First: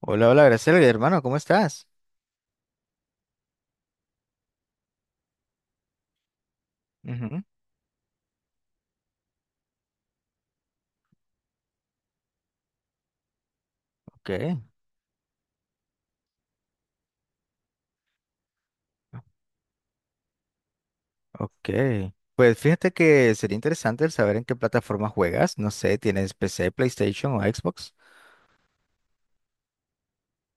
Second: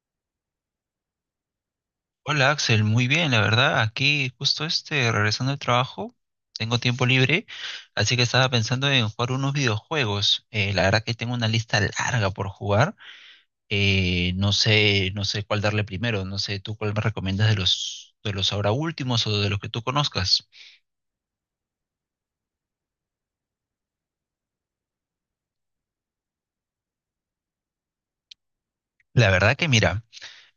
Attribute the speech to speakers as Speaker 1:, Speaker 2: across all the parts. Speaker 1: Hola, hola, Graciela, hermano, ¿cómo estás?
Speaker 2: Hola Axel, muy bien, la verdad, aquí justo regresando del trabajo, tengo tiempo
Speaker 1: Ujú.
Speaker 2: libre, así que estaba pensando en jugar unos videojuegos. La verdad que tengo una lista larga por jugar.
Speaker 1: Ok,
Speaker 2: No sé, no sé cuál darle primero, no sé tú cuál me recomiendas de los ahora últimos o de los que tú conozcas.
Speaker 1: ok. Pues fíjate que sería interesante el saber en qué plataforma juegas. No sé, ¿tienes PC, PlayStation o Xbox?
Speaker 2: La verdad que mira,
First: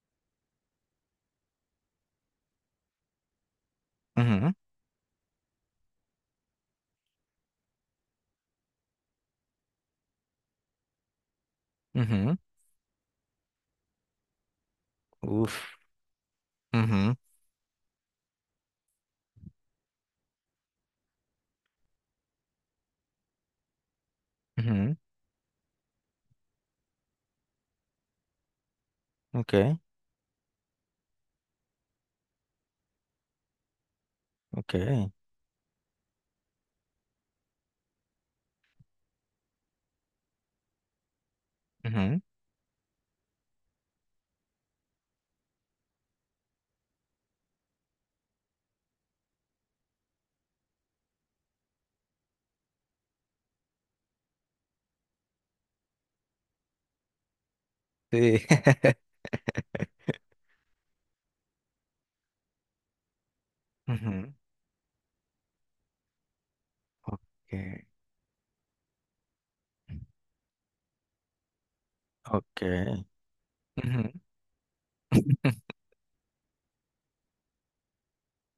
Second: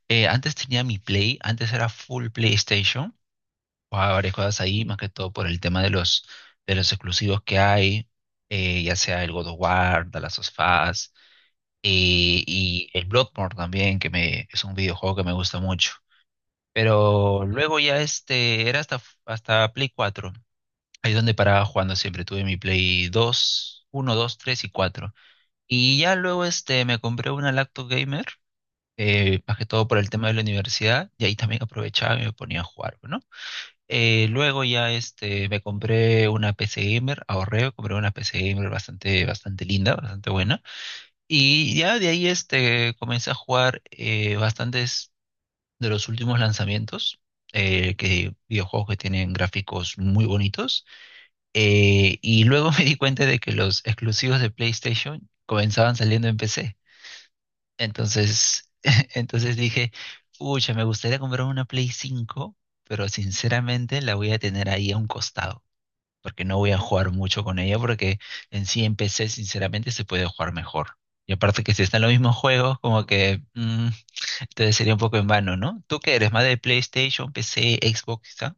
Speaker 2: antes tenía mi Play, antes era full PlayStation, jugaba varias
Speaker 1: Ujú,
Speaker 2: cosas ahí, más que todo por el tema de los exclusivos que hay, ya sea el God of War, The Last of Us
Speaker 1: ujú.
Speaker 2: y el Bloodborne también, que me, es un videojuego que me gusta
Speaker 1: Uf.
Speaker 2: mucho.
Speaker 1: Ujú,
Speaker 2: Pero luego ya era hasta Play cuatro, ahí es donde paraba jugando siempre. Tuve mi Play dos, uno, dos, tres y
Speaker 1: ujú.
Speaker 2: cuatro. Y ya luego me compré una laptop gamer, más que
Speaker 1: Ok,
Speaker 2: todo por el tema de la universidad, y ahí también aprovechaba y me ponía a jugar, ¿no? Luego
Speaker 1: ok.
Speaker 2: ya me compré una PC gamer, ahorré, compré una PC gamer bastante, bastante linda, bastante buena. Y ya de
Speaker 1: Ujú.
Speaker 2: ahí comencé a jugar bastantes de los últimos lanzamientos, videojuegos que tienen gráficos muy bonitos. Y luego me di cuenta de que los exclusivos de PlayStation comenzaban saliendo en PC.
Speaker 1: Sí.
Speaker 2: Entonces, dije, pucha, me gustaría comprar una Play 5, pero sinceramente la voy
Speaker 1: Ujú.
Speaker 2: a tener ahí a un costado, porque no voy a jugar mucho
Speaker 1: Ok,
Speaker 2: con ella, porque en sí en PC sinceramente se puede jugar mejor. Y aparte que si están los mismos
Speaker 1: ok.
Speaker 2: juegos, entonces sería un poco en vano, ¿no? ¿Tú qué eres? ¿Más de PlayStation, PC, Xbox, quizá?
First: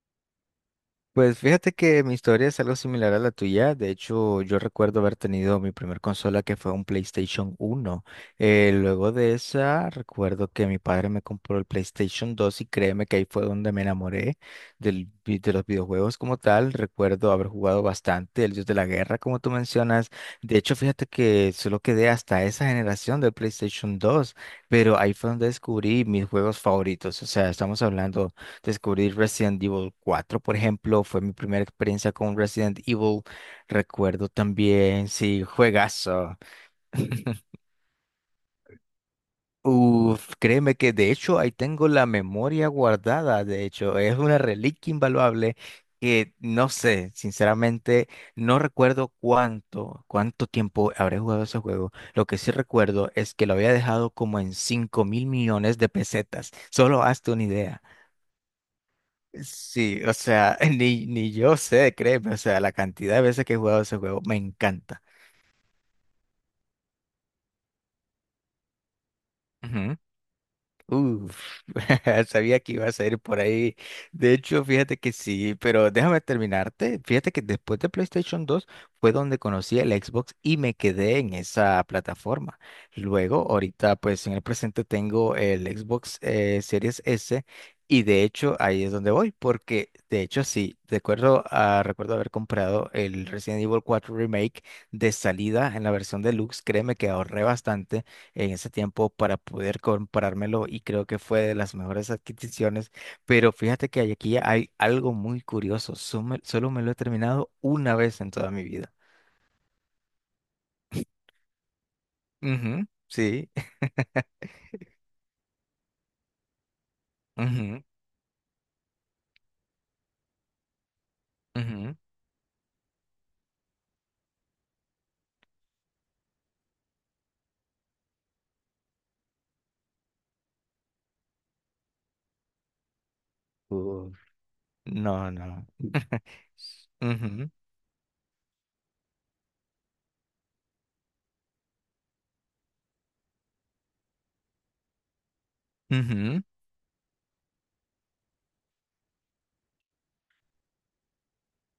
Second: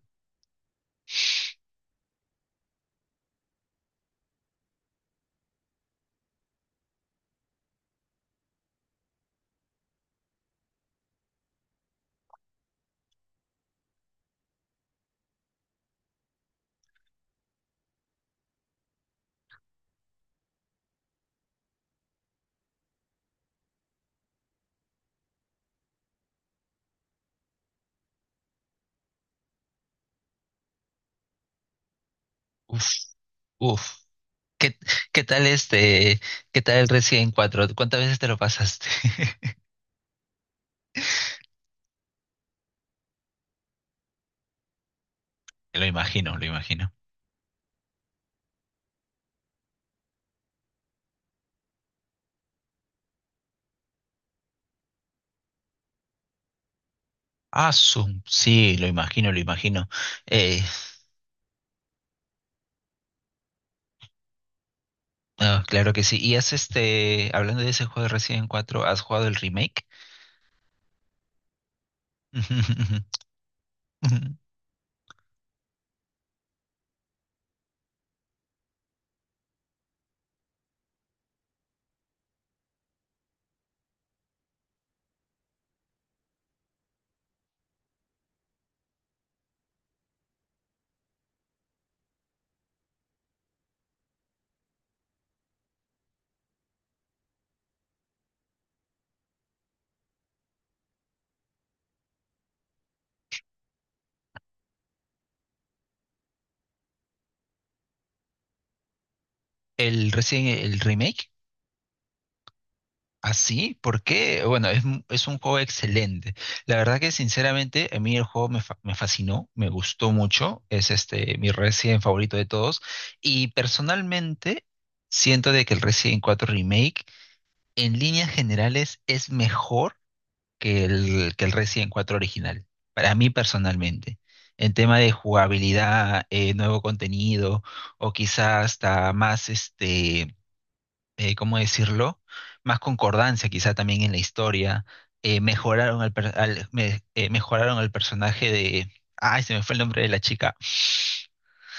Speaker 1: Pues fíjate que mi historia es algo similar a la tuya. De hecho, yo recuerdo haber tenido mi primer consola que fue un PlayStation 1. Luego de esa, recuerdo que mi padre me compró el PlayStation 2 y créeme que ahí fue donde me enamoré de los videojuegos como tal. Recuerdo haber jugado bastante el Dios de la Guerra, como tú mencionas. De hecho, fíjate que solo quedé hasta esa generación del PlayStation 2, pero ahí fue donde descubrí mis juegos favoritos. O sea, estamos hablando... Descubrir Resident Evil 4, por ejemplo, fue mi primera experiencia con Resident
Speaker 2: Uf,
Speaker 1: Evil.
Speaker 2: uf.
Speaker 1: Recuerdo
Speaker 2: ¿Qué,
Speaker 1: también,
Speaker 2: qué
Speaker 1: sí,
Speaker 2: tal este,
Speaker 1: juegazo.
Speaker 2: qué tal el Resident cuatro? ¿Cuántas veces te lo pasaste?
Speaker 1: Uf, créeme que de hecho ahí tengo la memoria guardada, de hecho, es una reliquia invaluable
Speaker 2: Lo
Speaker 1: que
Speaker 2: imagino, lo
Speaker 1: no
Speaker 2: imagino.
Speaker 1: sé, sinceramente, no recuerdo cuánto tiempo habré jugado ese juego. Lo que sí recuerdo es que lo había dejado como en 5 mil millones de pesetas, solo hazte una
Speaker 2: Ah,
Speaker 1: idea.
Speaker 2: sí, lo imagino, lo imagino.
Speaker 1: Sí, o sea,
Speaker 2: Eh,
Speaker 1: ni yo sé, créeme, o sea, la cantidad de veces que he jugado ese juego me encanta.
Speaker 2: claro que sí. Y hablando de ese juego de Resident 4, ¿has jugado el remake?
Speaker 1: Uf, sabía que iba a salir por ahí. De hecho, fíjate que sí, pero déjame terminarte. Fíjate que después de PlayStation 2 fue donde conocí el Xbox y me quedé en esa plataforma. Luego, ahorita, pues en el presente tengo el Xbox Series S y de hecho ahí es donde voy, porque de hecho sí, recuerdo, ah, recuerdo haber comprado el Resident Evil 4 Remake de salida en la versión deluxe. Créeme que ahorré bastante en ese tiempo para poder comprármelo y creo que fue de las mejores adquisiciones. Pero fíjate que aquí hay algo muy curioso. Solo me lo he terminado una vez en toda mi vida.
Speaker 2: El recién el remake,
Speaker 1: Ujú, sí.
Speaker 2: así, por qué bueno, es un juego excelente. La verdad que
Speaker 1: Ujú,
Speaker 2: sinceramente a mí el juego me fascinó, me gustó mucho, es mi
Speaker 1: ujú.
Speaker 2: Resident favorito de todos y personalmente siento de que el Resident cuatro Remake en líneas generales es mejor que el Resident cuatro original, para mí
Speaker 1: Uh.
Speaker 2: personalmente. En tema de
Speaker 1: No, no.
Speaker 2: jugabilidad, nuevo
Speaker 1: Ujú,
Speaker 2: contenido o quizás hasta más ¿cómo decirlo? Más concordancia quizá también en la historia.
Speaker 1: ujú.
Speaker 2: Mejoraron al personaje de... Ay, se me fue el nombre de la chica.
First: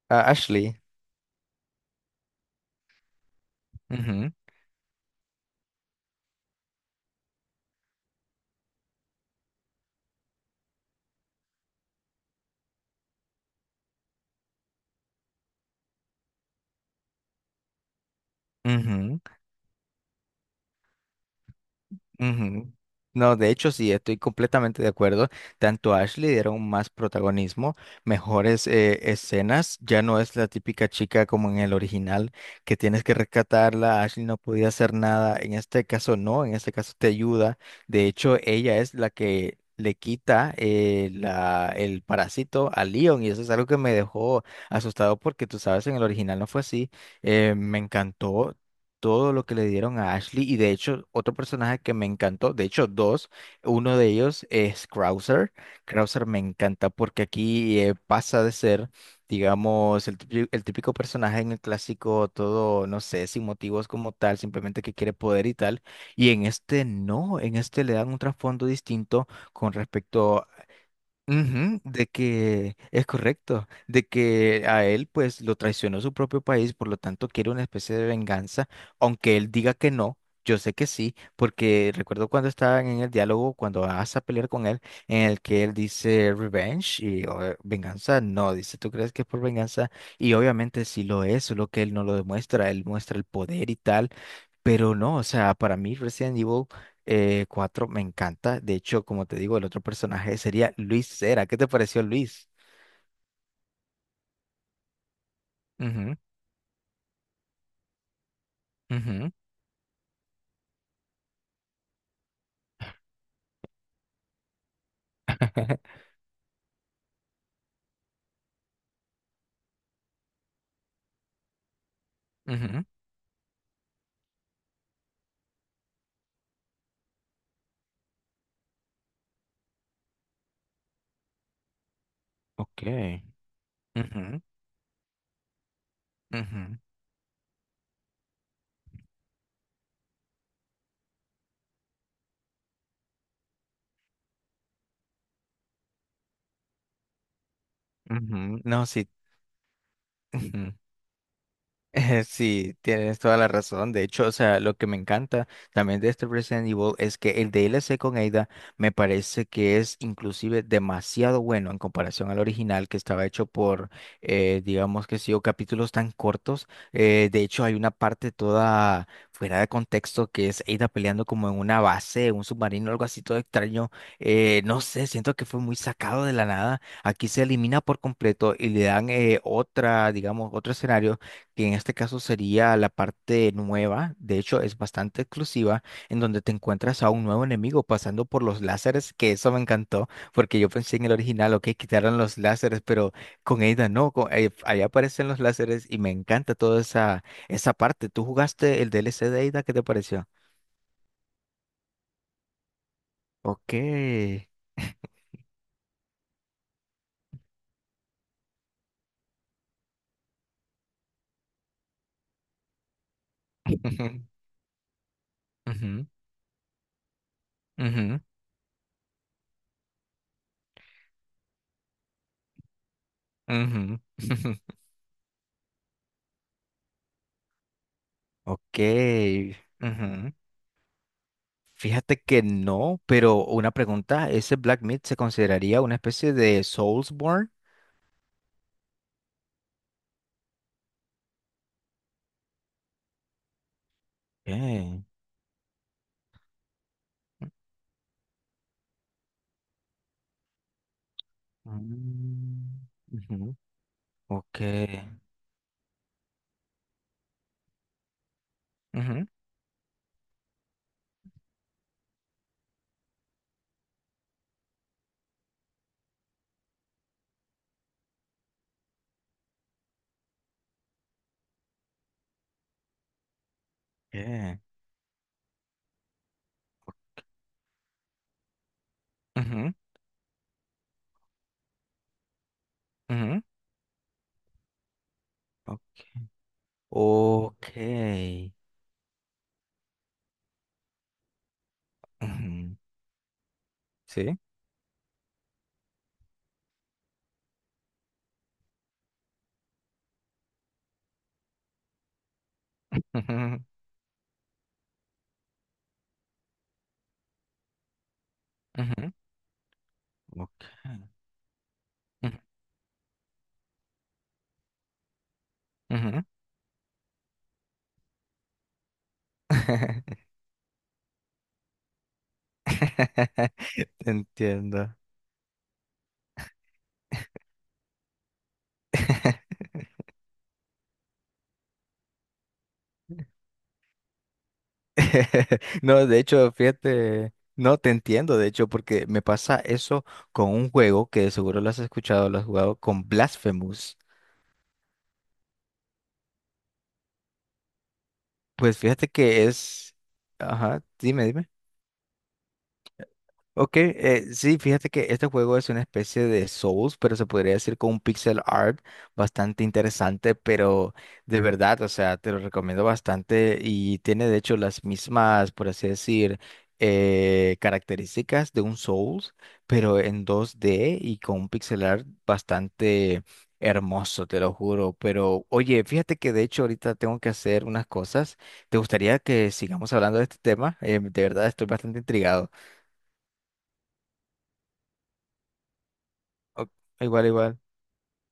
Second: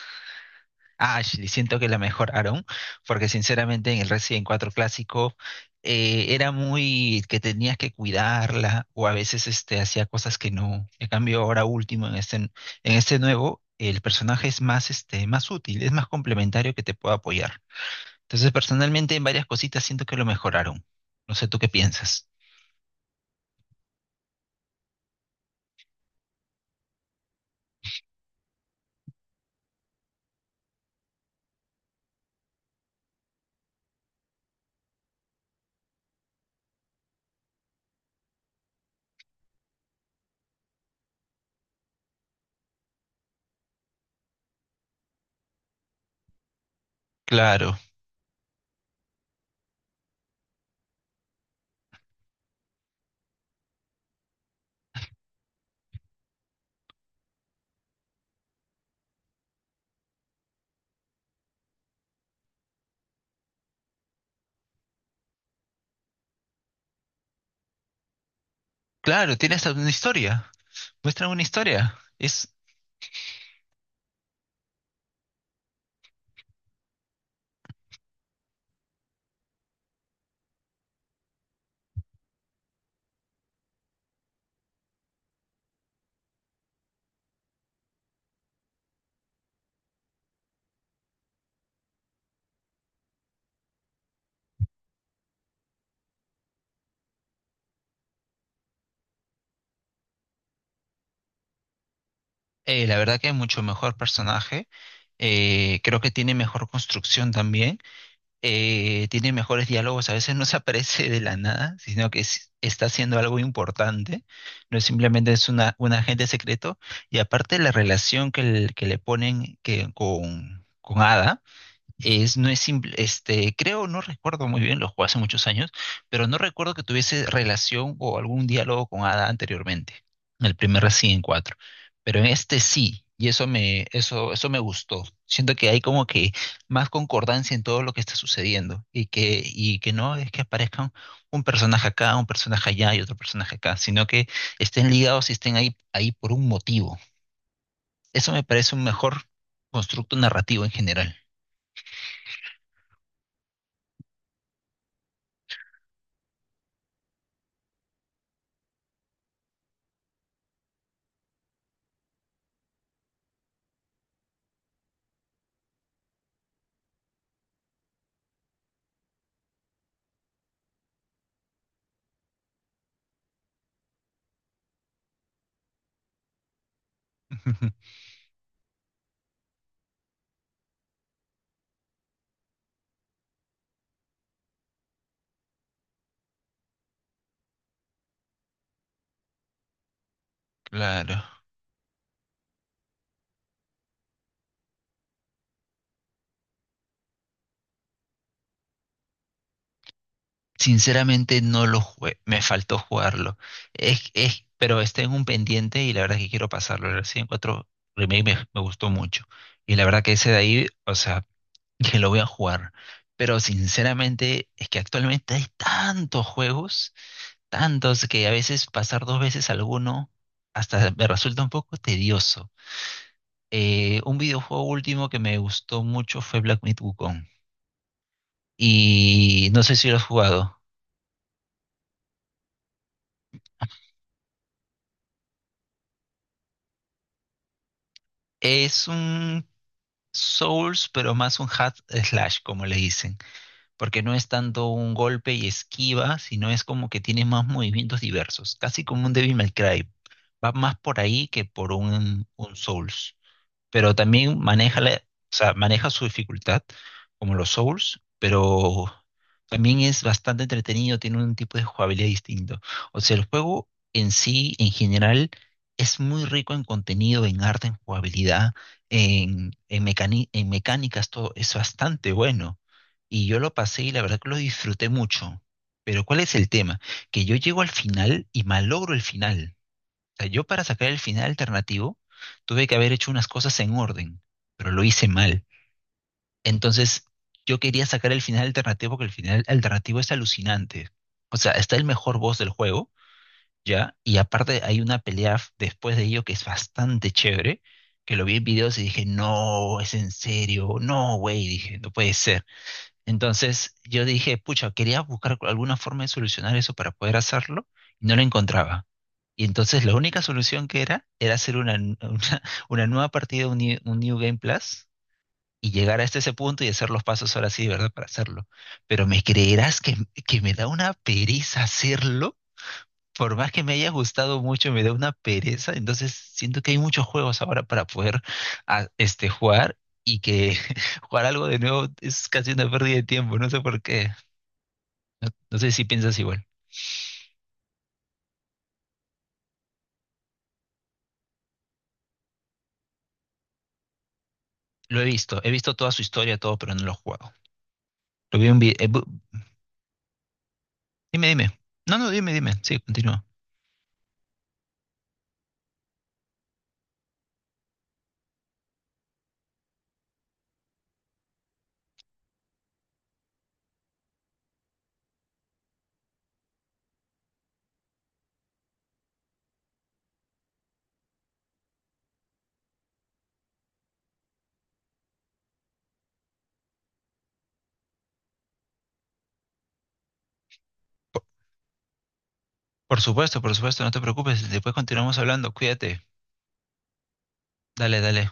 Speaker 1: Ah, Ashley.
Speaker 2: Ashley, siento que la mejoraron, porque sinceramente en el
Speaker 1: Ujú,
Speaker 2: Resident cuatro clásico era muy que tenías que cuidarla o a veces hacía cosas que no. En cambio, ahora último, en este nuevo, el personaje es más, este, más útil, es más complementario que te puede apoyar. Entonces, personalmente,
Speaker 1: ujú.
Speaker 2: en varias cositas siento que lo mejoraron. No sé tú qué piensas.
Speaker 1: Ujú. No, de hecho sí, estoy completamente de acuerdo. Tanto a Ashley dieron más protagonismo, mejores escenas. Ya no es la típica chica como en el original, que tienes que rescatarla. Ashley no podía hacer nada. En este caso no, en este caso te ayuda. De hecho, ella es la que le quita la, el parásito a Leon y eso es algo que me dejó asustado porque tú sabes, en el original no fue así. Me
Speaker 2: Claro,
Speaker 1: encantó todo lo que le dieron a Ashley y de hecho otro personaje que me encantó, de hecho dos, uno de ellos es Krauser. Krauser me encanta porque aquí pasa de ser, digamos, el típico personaje en el clásico, todo, no sé, sin motivos como tal, simplemente que quiere poder y tal, y en este no, en este le dan un trasfondo distinto
Speaker 2: claro, tiene hasta
Speaker 1: con
Speaker 2: una
Speaker 1: respecto.
Speaker 2: historia. Muestra una
Speaker 1: Ujú,
Speaker 2: historia.
Speaker 1: de que es correcto, de que a él pues lo traicionó su propio país, por lo tanto quiere una especie de venganza, aunque él diga que no, yo sé que sí, porque recuerdo cuando estaban en el diálogo, cuando vas a pelear con él, en el que él dice revenge y o, venganza, no, dice, ¿tú crees que es por venganza? Y obviamente sí lo es, solo que él no lo demuestra, él muestra el poder y tal, pero no, o sea, para mí recién Evil 4, me encanta. De hecho, como te digo, el otro personaje sería Luis Cera. ¿Qué te pareció Luis?
Speaker 2: La verdad que es mucho mejor personaje. Creo que
Speaker 1: Ujú,
Speaker 2: tiene mejor construcción también. Tiene
Speaker 1: ujú,
Speaker 2: mejores diálogos. A veces no se aparece de la nada, sino que está haciendo algo importante. No es simplemente es una, un agente secreto. Y aparte la relación que le ponen que, con Ada. No es
Speaker 1: ujú.
Speaker 2: simple, este, creo, no recuerdo muy bien, lo jugué hace muchos años, pero no recuerdo que tuviese relación o algún diálogo con Ada anteriormente, en el primer Resident cuatro. Pero en este
Speaker 1: Ok.
Speaker 2: sí, y
Speaker 1: Ujú,
Speaker 2: eso me gustó. Siento que hay como que
Speaker 1: ujú,
Speaker 2: más concordancia en todo lo que está sucediendo y que no es que aparezcan un personaje acá, un personaje allá y otro personaje acá, sino que estén ligados y estén ahí por un motivo. Eso me
Speaker 1: ujú.
Speaker 2: parece un
Speaker 1: No, sí.
Speaker 2: mejor constructo narrativo en general.
Speaker 1: Sí, tienes toda la razón. De hecho, o sea, lo que me encanta también de este Resident Evil es que el DLC con Ada me parece que es inclusive demasiado bueno en comparación al original que estaba hecho por, digamos que sí, o capítulos tan cortos. De hecho, hay una parte toda fuera de contexto que es Ada peleando como en una base, un submarino, algo así todo extraño. No sé, siento que fue muy sacado de la nada. Aquí se elimina por completo y le dan otra, digamos, otro escenario que en este caso sería la parte nueva, de hecho es bastante exclusiva, en donde te encuentras a un nuevo enemigo pasando por los láseres, que eso me encantó, porque yo pensé en el
Speaker 2: Claro.
Speaker 1: original, ok, quitaron los láseres, pero con Ada no, con, ahí aparecen los láseres y me encanta toda esa parte. ¿Tú jugaste el DLC de Ada? ¿Qué te pareció?
Speaker 2: Sinceramente no lo jugué, me faltó jugarlo.
Speaker 1: Ok.
Speaker 2: Pero está en un pendiente y la verdad es que quiero pasarlo. El Resident Cuatro Remake me gustó mucho. Y la verdad que ese de ahí, o sea, que lo voy a jugar. Pero sinceramente es que actualmente hay
Speaker 1: Ujú,
Speaker 2: tantos juegos, tantos
Speaker 1: ujú,
Speaker 2: que a veces pasar dos veces alguno hasta me resulta un poco tedioso.
Speaker 1: ujú,
Speaker 2: Un
Speaker 1: ujú.
Speaker 2: videojuego último que me gustó mucho fue Black Myth Wukong.
Speaker 1: Ok.
Speaker 2: Y no sé si lo has
Speaker 1: Ujú.
Speaker 2: jugado.
Speaker 1: Fíjate que no, pero una pregunta, ¿ese Black Myth se consideraría una especie de Soulsborne?
Speaker 2: Es un Souls, pero más un hack slash, como le dicen, porque no es tanto un
Speaker 1: Okay.
Speaker 2: golpe y esquiva, sino es como que tiene más movimientos diversos, casi como un Devil May Cry. Va más por ahí que por un
Speaker 1: Mm,
Speaker 2: Souls,
Speaker 1: ujú.
Speaker 2: pero también
Speaker 1: Ok.
Speaker 2: o sea, maneja su dificultad, como los Souls, pero
Speaker 1: Ujú.
Speaker 2: también es bastante entretenido, tiene un tipo de jugabilidad distinto. O sea, el juego en sí, en general, es muy rico en contenido, en arte, en jugabilidad, en mecánicas, todo es bastante bueno. Y yo lo pasé y la verdad que lo
Speaker 1: ¿Qué?
Speaker 2: disfruté mucho. Pero ¿cuál es el tema? Que yo llego al final y malogro el final,
Speaker 1: Ujú,
Speaker 2: sea, yo para sacar el final alternativo tuve que haber hecho unas
Speaker 1: ujú.
Speaker 2: cosas en orden, pero lo hice mal.
Speaker 1: Ok.
Speaker 2: Entonces, yo
Speaker 1: Ok.
Speaker 2: quería sacar el final alternativo porque el final alternativo es alucinante. O sea, está el mejor boss del
Speaker 1: Ujú,
Speaker 2: juego, ¿ya? Y
Speaker 1: sí.
Speaker 2: aparte hay una después de ello que es bastante chévere, que lo vi en videos y dije, no, es en serio, no, güey, dije, no puede ser.
Speaker 1: Ujú,
Speaker 2: Entonces, yo dije, pucha, quería buscar alguna forma de solucionar eso para poder hacerlo y no lo encontraba.
Speaker 1: ujú.
Speaker 2: Y entonces la única
Speaker 1: Ok.
Speaker 2: solución que era hacer
Speaker 1: Ujú,
Speaker 2: una nueva partida, un New Game Plus, y llegar hasta
Speaker 1: ujú.
Speaker 2: ese punto y hacer los pasos ahora sí, de verdad, para hacerlo. Pero me creerás que me da una pereza hacerlo, por más que me haya gustado mucho, me
Speaker 1: Entiendo.
Speaker 2: da una pereza. Entonces siento que hay muchos juegos ahora para poder jugar y que jugar algo de nuevo es casi una pérdida de tiempo, no sé por qué. No, no sé si
Speaker 1: No,
Speaker 2: piensas
Speaker 1: de
Speaker 2: igual.
Speaker 1: hecho, fíjate, no te entiendo, de hecho, porque me pasa eso con un juego que seguro lo has escuchado, lo has jugado con Blasphemous.
Speaker 2: Lo he visto toda su historia, todo, pero no lo he jugado. Lo vi en video.
Speaker 1: Pues fíjate que es, ajá, dime,
Speaker 2: Dime,
Speaker 1: dime.
Speaker 2: dime. No, no, dime, dime. Sí, continúa.
Speaker 1: Ok, sí, fíjate que este juego es una especie de Souls, pero se podría decir con un pixel art bastante interesante, pero de verdad, o sea, te lo recomiendo bastante y tiene de hecho las mismas, por así decir, características de un Souls, pero en 2D y con un pixel art bastante hermoso, te lo juro. Pero oye, fíjate que de hecho ahorita tengo que hacer unas cosas. ¿Te gustaría que sigamos hablando de este tema?
Speaker 2: Por,
Speaker 1: De verdad, estoy bastante intrigado.
Speaker 2: por supuesto, no te preocupes. Después continuamos hablando. Cuídate.
Speaker 1: Ok. Igual, igual.
Speaker 2: Dale, dale.